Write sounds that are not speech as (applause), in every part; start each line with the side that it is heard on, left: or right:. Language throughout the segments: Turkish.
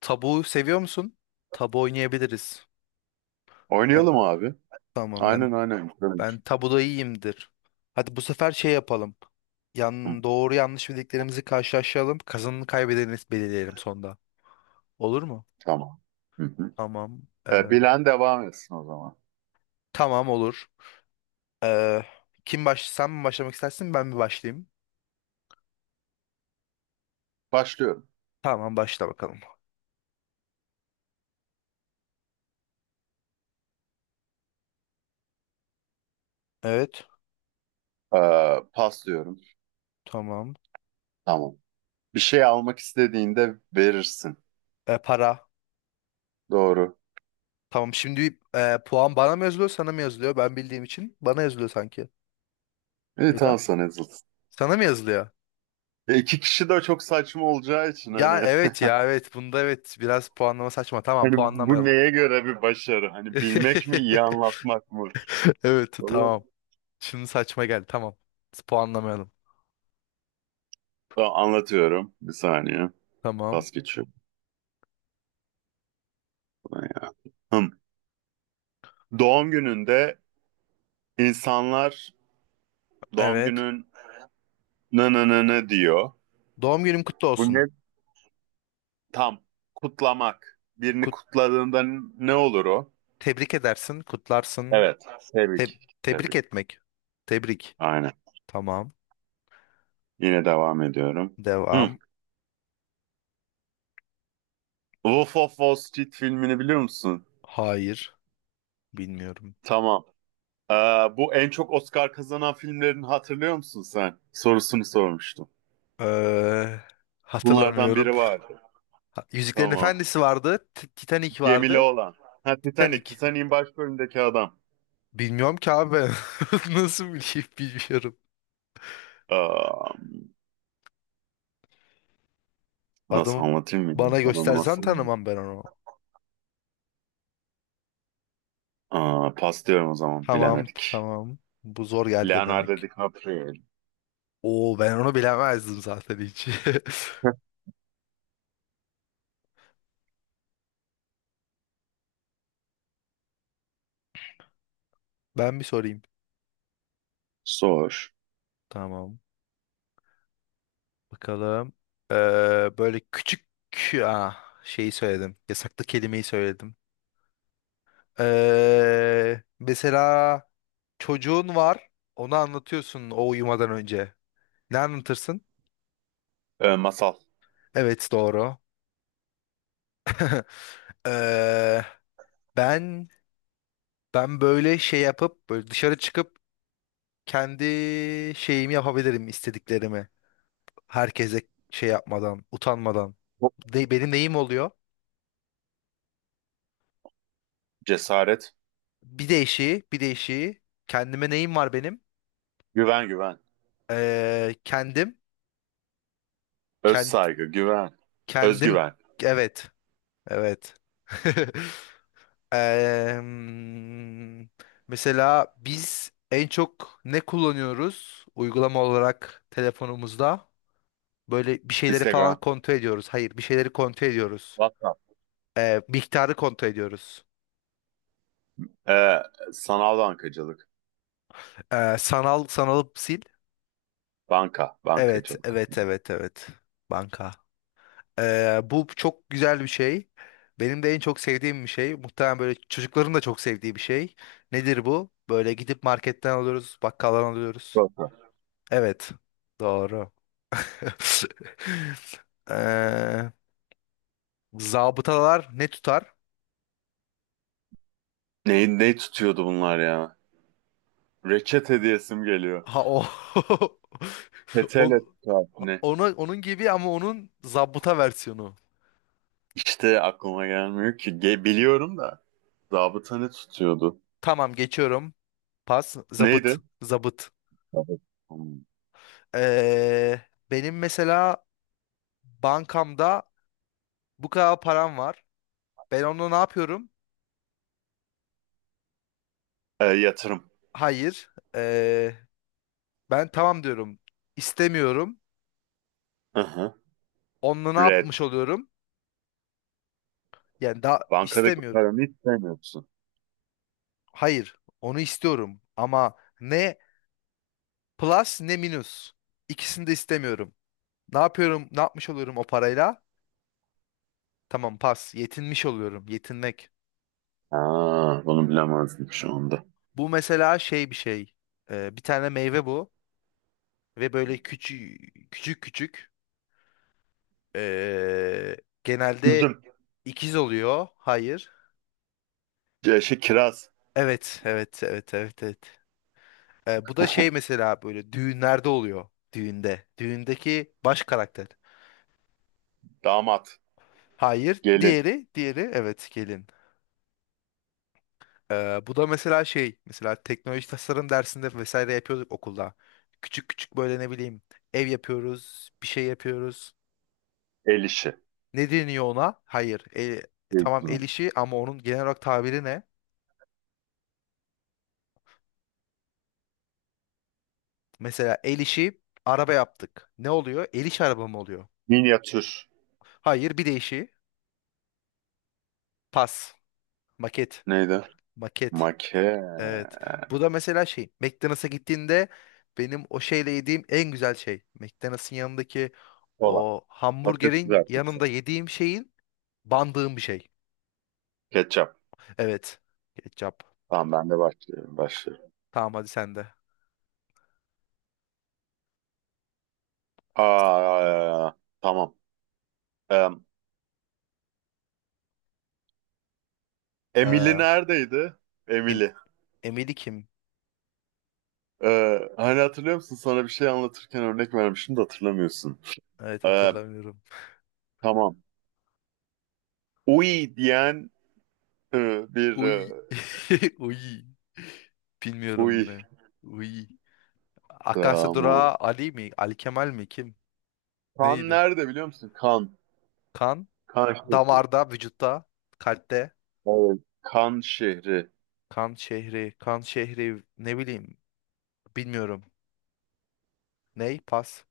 left: Tabu seviyor musun? Tabu oynayabiliriz. Ben
right: Oynayalım abi.
left: tamam ben
right: Aynen aynen. Güzel olur.
left: ben tabuda iyiyimdir. Hadi bu sefer şey yapalım.
right: Hı,
left: Yan doğru yanlış bildiklerimizi karşılaştıralım. Kazanını kaybedeni belirleyelim sonda. Olur mu?
right: tamam. Hı hı.
left: Tamam. Ee,
right: Bilen devam etsin o zaman.
left: tamam olur. Ee, kim baş sen mi başlamak istersin ben mi başlayayım?
right: Başlıyorum.
left: Tamam başla bakalım. Evet.
right: Pas diyorum.
left: Tamam.
right: Tamam. Bir şey almak istediğinde verirsin.
left: Para.
right: Doğru.
left: Tamam şimdi puan bana mı yazılıyor sana mı yazılıyor? Ben bildiğim için bana yazılıyor sanki.
right: İyi
left: Ya
right: tamam
left: da
right: sana yazılsın.
left: sana mı yazılıyor?
right: İki kişi de çok saçma olacağı için
left: Ya
right: hani
left: evet ya
right: (laughs)
left: evet bunda evet biraz puanlama saçma, tamam
right: hani bu
left: puanlamayalım.
right: neye göre bir başarı? Hani bilmek mi iyi
left: (laughs)
right: anlatmak mı?
left: Evet
right: Vallahi-
left: tamam. Şimdi saçma geldi tamam. Puanlamayalım.
right: Tamam, anlatıyorum. Bir saniye.
left: Tamam.
right: Pas geçiyorum. Buradan ya. Hım. Doğum gününde insanlar doğum
left: Evet.
right: günün nı nı nı nı diyor.
left: Doğum günün kutlu
right: Bu
left: olsun.
right: ne? Tam. Kutlamak. Birini
left: Kut
right: kutladığında ne olur o?
left: Tebrik edersin, kutlarsın.
right: Evet.
left: Te-
right: Tebrik.
left: tebrik
right: Tebrik.
left: etmek. Tebrik.
right: Aynen.
left: Tamam.
right: Yine devam ediyorum. Hı.
left: Devam.
right: Wolf of Wall Street filmini biliyor musun?
left: Hayır. Bilmiyorum.
right: Tamam. Ee, Bu en çok Oscar kazanan filmlerini hatırlıyor musun sen? Sorusunu sormuştum.
left: Ee,
right: Bunlardan
left: Hatırlamıyorum.
right: biri vardı.
left: Yüzüklerin
right: Tamam.
left: Efendisi vardı. Titanic
right: Gemili
left: vardı.
right: olan. Ha, Titanic.
left: Titanic.
right: Titanic'in başrolündeki adam.
left: Bilmiyorum ki abi ben. (laughs) Nasıl bileyim, bilmiyorum.
right: Aa, nasıl
left: Adamı
right: anlatayım mı?
left: bana
right: Adamı
left: göstersen
right: nasıl?
left: tanımam ben onu.
right: Aa, pas diyorum o zaman.
left: Tamam,
right: Bilemedik.
left: tamam. Bu zor geldi
right: Leonardo
left: demek.
right: DiCaprio.
left: Oo, ben onu bilemezdim zaten hiç. (laughs)
right: (laughs)
left: Ben bir sorayım.
right: Zor.
left: Tamam. Bakalım. Ee, Böyle küçük ah, şeyi söyledim. Yasaklı kelimeyi söyledim. Mesela çocuğun var. Onu anlatıyorsun o uyumadan önce. Ne anlatırsın?
right: Masal.
left: Evet doğru. Ee, ben ben böyle şey yapıp böyle dışarı çıkıp kendi şeyimi yapabilirim, istediklerimi. Herkese şey yapmadan, utanmadan. Benim neyim oluyor?
right: Cesaret.
left: Bir değişiği, bir değişiği. Kendime neyim var benim?
right: Güven güven.
left: Ee, kendim,
right: Öz
left: kend,
right: saygı. Güven.
left: kendim,
right: Özgüven.
left: evet, evet. (laughs) Em, Mesela biz en çok ne kullanıyoruz uygulama olarak telefonumuzda? Böyle bir şeyleri falan
right: Instagram.
left: kontrol ediyoruz. Hayır, bir şeyleri kontrol ediyoruz.
right: WhatsApp.
left: Miktarı kontrol ediyoruz.
right: Ee, Sanal bankacılık.
left: Sanal sanalıp sil.
right: Banka.
left: Evet,
right: Bankacılık.
left: evet, evet, evet. Banka. Bu çok güzel bir şey. Benim de en çok sevdiğim bir şey. Muhtemelen böyle çocukların da çok sevdiği bir şey. Nedir bu? Böyle gidip marketten alıyoruz, bakkaldan alıyoruz.
right: Banka.
left: Evet, doğru. (laughs) Ee, Zabıtalar ne tutar?
right: Neyi tutuyordu bunlar ya? Reçet hediyesim geliyor.
left: Ha o. (laughs) On,
right: Petele tutar. Ne?
left: Ona, onun gibi ama onun zabıta versiyonu.
right: İşte aklıma gelmiyor ki. Biliyorum da. Zabıta ne tutuyordu?
left: Tamam geçiyorum. Pas. Zabıt.
right: Neydi?
left: Zabıt.
right: Zabıta. Hmm.
left: Ee, Benim mesela bankamda bu kadar param var. Ben onunla ne yapıyorum?
right: Yatırım.
left: Hayır. Ben tamam diyorum. İstemiyorum.
right: Hı hı.
left: Onunla ne
right: Red.
left: yapmış oluyorum? Yani daha
right: Bankadaki
left: istemiyorum.
right: paranı hiç sevmiyorsun.
left: Hayır. Onu istiyorum. Ama ne plus ne minus. İkisini de istemiyorum. Ne yapıyorum? Ne yapmış oluyorum o parayla? Tamam pas. Yetinmiş oluyorum. Yetinmek.
right: Aa, bunu bilemezdim şu anda.
left: Bu mesela şey bir şey. Bir tane meyve bu. Ve böyle küçük küçük küçük. Ee, Genelde
right: Üzüm,
left: ikiz oluyor. Hayır.
right: şey, kiraz,
left: Evet, evet, evet, evet, evet. Bu da şey mesela böyle düğünlerde oluyor. Düğünde. Düğündeki baş karakter.
right: damat,
left: Hayır.
right: gelin,
left: Diğeri, diğeri evet gelin. Bu da mesela şey mesela teknoloji tasarım dersinde vesaire yapıyorduk okulda. Küçük küçük böyle ne bileyim ev yapıyoruz, bir şey yapıyoruz.
right: el işi,
left: Ne deniyor ona? Hayır. E, tamam el
right: zeytini,
left: işi ama onun genel olarak tabiri ne? Mesela el işi araba yaptık. Ne oluyor? El işi araba mı oluyor?
right: minyatür,
left: Hayır, bir de işi pas, maket,
right: neydi?
left: maket.
right: Make,
left: Evet. Bu da mesela şey, McDonald's'a gittiğinde benim o şeyle yediğim en güzel şey. McDonald's'ın yanındaki
right: kola,
left: o
right: patates
left: hamburgerin
right: kızartması,
left: yanında yediğim şeyin bandığım bir şey.
right: ketçap.
left: Evet. Ketçap.
right: Tamam ben de başlıyorum, başlıyorum.
left: Tamam hadi sen de.
right: Aa, tamam. Em, Emily
left: Ee,
right: neredeydi?
left: em
right: Emily.
left: Emeli kim?
right: Hani hatırlıyor musun? Sana bir şey anlatırken örnek vermiştim de hatırlamıyorsun.
left: Evet
right: Ee,
left: hatırlamıyorum.
right: tamam. Uy diyen bir
left: Uy. (laughs) Uy. Bilmiyorum
right: uy.
left: ne. Uy. Akasya
right: Tamam.
left: durağı Ali mi? Ali Kemal mi? Kim?
right: Kan
left: Neydi?
right: nerede biliyor musun? Kan.
left: Kan
right: Kan şehri.
left: damarda, vücutta, kalpte.
right: Evet. Kan şehri.
left: Kan şehri, kan şehri ne bileyim, bilmiyorum. Ney? Pas.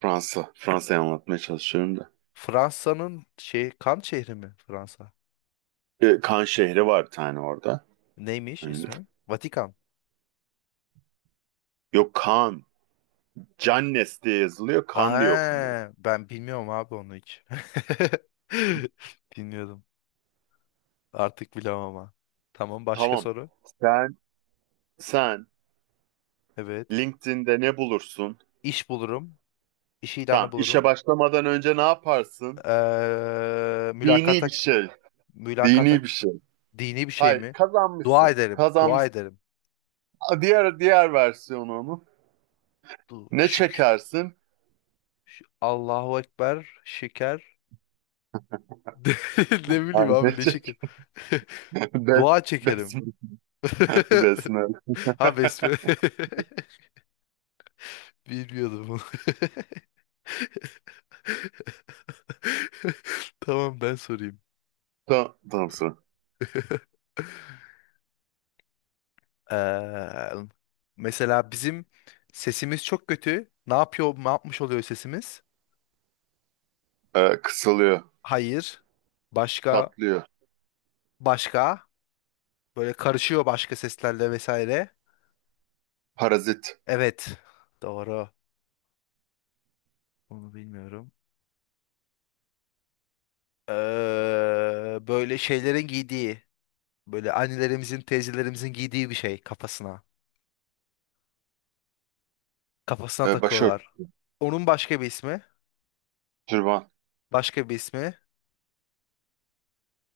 right: Fransa. Fransa'yı anlatmaya çalışıyorum da.
left: Fransa'nın şey kan şehri mi Fransa?
right: Kan şehri var bir tane orada.
left: Neymiş
right: Ünlü.
left: ismi? Vatikan.
right: Yok Kan. Cannes diye yazılıyor. Kan diye okunuyor.
left: Aa, ben bilmiyorum abi onu hiç. (laughs) Bilmiyordum. Artık bilemem ama. Tamam başka
right: Tamam.
left: soru.
right: Sen sen
left: Evet.
right: LinkedIn'de ne bulursun?
left: İş bulurum. İş ilanı
right: Tamam. İşe
left: bulurum.
right: başlamadan önce ne yaparsın?
left: Ee,
right: Dini
left: mülakata
right: bir şey.
left: mülakata.
right: Dini bir şey.
left: Dini bir şey
right: Hayır,
left: mi? Dua
right: kazanmışsın.
left: ederim. Dua
right: Kazanmışsın.
left: ederim.
right: Diğer versiyonu onun.
left: Du
right: Ne
left: şük.
right: çekersin?
left: Allahu Ekber. Şeker. (laughs) Ne, ne bileyim
right: Yani ne
left: abi ne şeker. (laughs)
right: çekersin?
left: Dua çekerim.
right: (laughs) Bes-
left: (laughs)
right: Besmele. (laughs)
left: Ha besme. (laughs) Bilmiyordum bunu. (laughs) Tamam ben sorayım.
right: Tamam, tamam sıra.
left: (laughs) Eee, Mesela bizim sesimiz çok kötü. Ne yapıyor, ne yapmış oluyor sesimiz?
right: Kısalıyor,
left: Hayır. Başka,
right: tatlıyor,
left: başka. Böyle karışıyor başka seslerle vesaire.
right: parazit,
left: Evet. Doğru. Onu bilmiyorum. Böyle şeylerin giydiği, böyle annelerimizin, teyzelerimizin giydiği bir şey kafasına. Kafasına takıyorlar.
right: başörtü,
left: Onun başka bir ismi.
right: türban,
left: Başka bir ismi.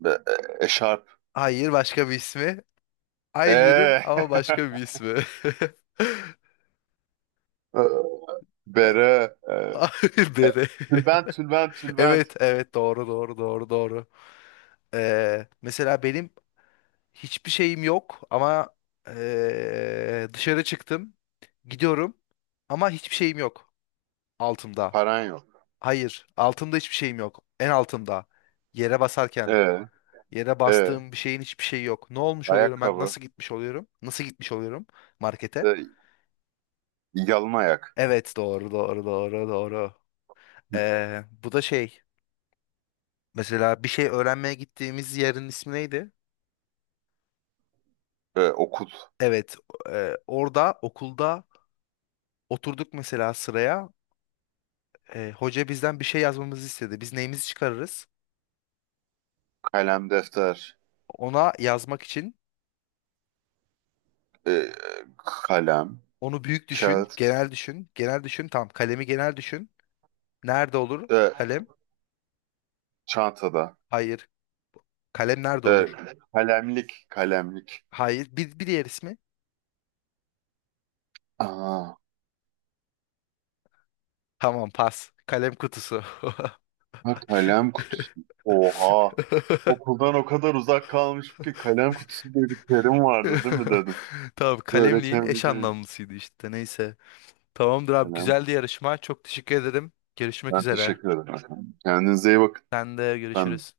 right: eşarp,
left: Hayır, başka bir ismi. Aynı ürün
right: ee,
left: ama başka bir
right: (laughs)
left: ismi.
right: e, bere,
left: (laughs) Hayır
right: e-
left: dedi.
right: tülbent,
left: (laughs)
right: tülbent, tülbent,
left: Evet, evet doğru, doğru, doğru, doğru. Mesela benim hiçbir şeyim yok ama dışarı çıktım. Gidiyorum ama hiçbir şeyim yok altımda.
right: paran yok,
left: Hayır, altımda hiçbir şeyim yok. En altımda. Yere basarken,
right: ee,
left: yere
right: ee,
left: bastığım bir şeyin hiçbir şeyi yok. Ne olmuş oluyorum ben?
right: ayakkabı,
left: Nasıl gitmiş oluyorum? Nasıl gitmiş oluyorum markete?
right: ee, yalın ayak,
left: Evet, doğru, doğru, doğru, doğru. Bu da şey. Mesela bir şey öğrenmeye gittiğimiz yerin ismi neydi?
right: okul,
left: Evet, orada okulda oturduk mesela sıraya. E, hoca bizden bir şey yazmamızı istedi. Biz neyimizi çıkarırız?
right: kalem, defter,
left: Ona yazmak için
right: ee, kalem,
left: onu büyük düşün,
right: kağıt,
left: genel düşün, genel düşün. Tamam, kalemi genel düşün. Nerede olur
right: ee,
left: kalem?
right: çantada,
left: Hayır. Kalem nerede
right: ee,
left: olur?
right: kalemlik, kalemlik,
left: Hayır. Bir, bir diğer ismi?
right: Aa,
left: Tamam, pas. Kalem kutusu. (laughs)
right: ha, kalem kutusu. Oha. Okuldan o kadar uzak kalmışım ki kalem kutusu diye bir terim vardı değil mi
left: (laughs)
right: dedim.
left: Tamam,
right: Böyle
left: kalemliğin
right: kendi
left: eş
right: kendime.
left: anlamlısıydı işte. Neyse. Tamamdır abi,
right: Kalem kutusu.
left: güzeldi yarışma. Çok teşekkür ederim. Görüşmek
right: Ben
left: üzere.
right: teşekkür ederim, efendim. Kendinize iyi bakın.
left: Sen de
right: Ben
left: görüşürüz.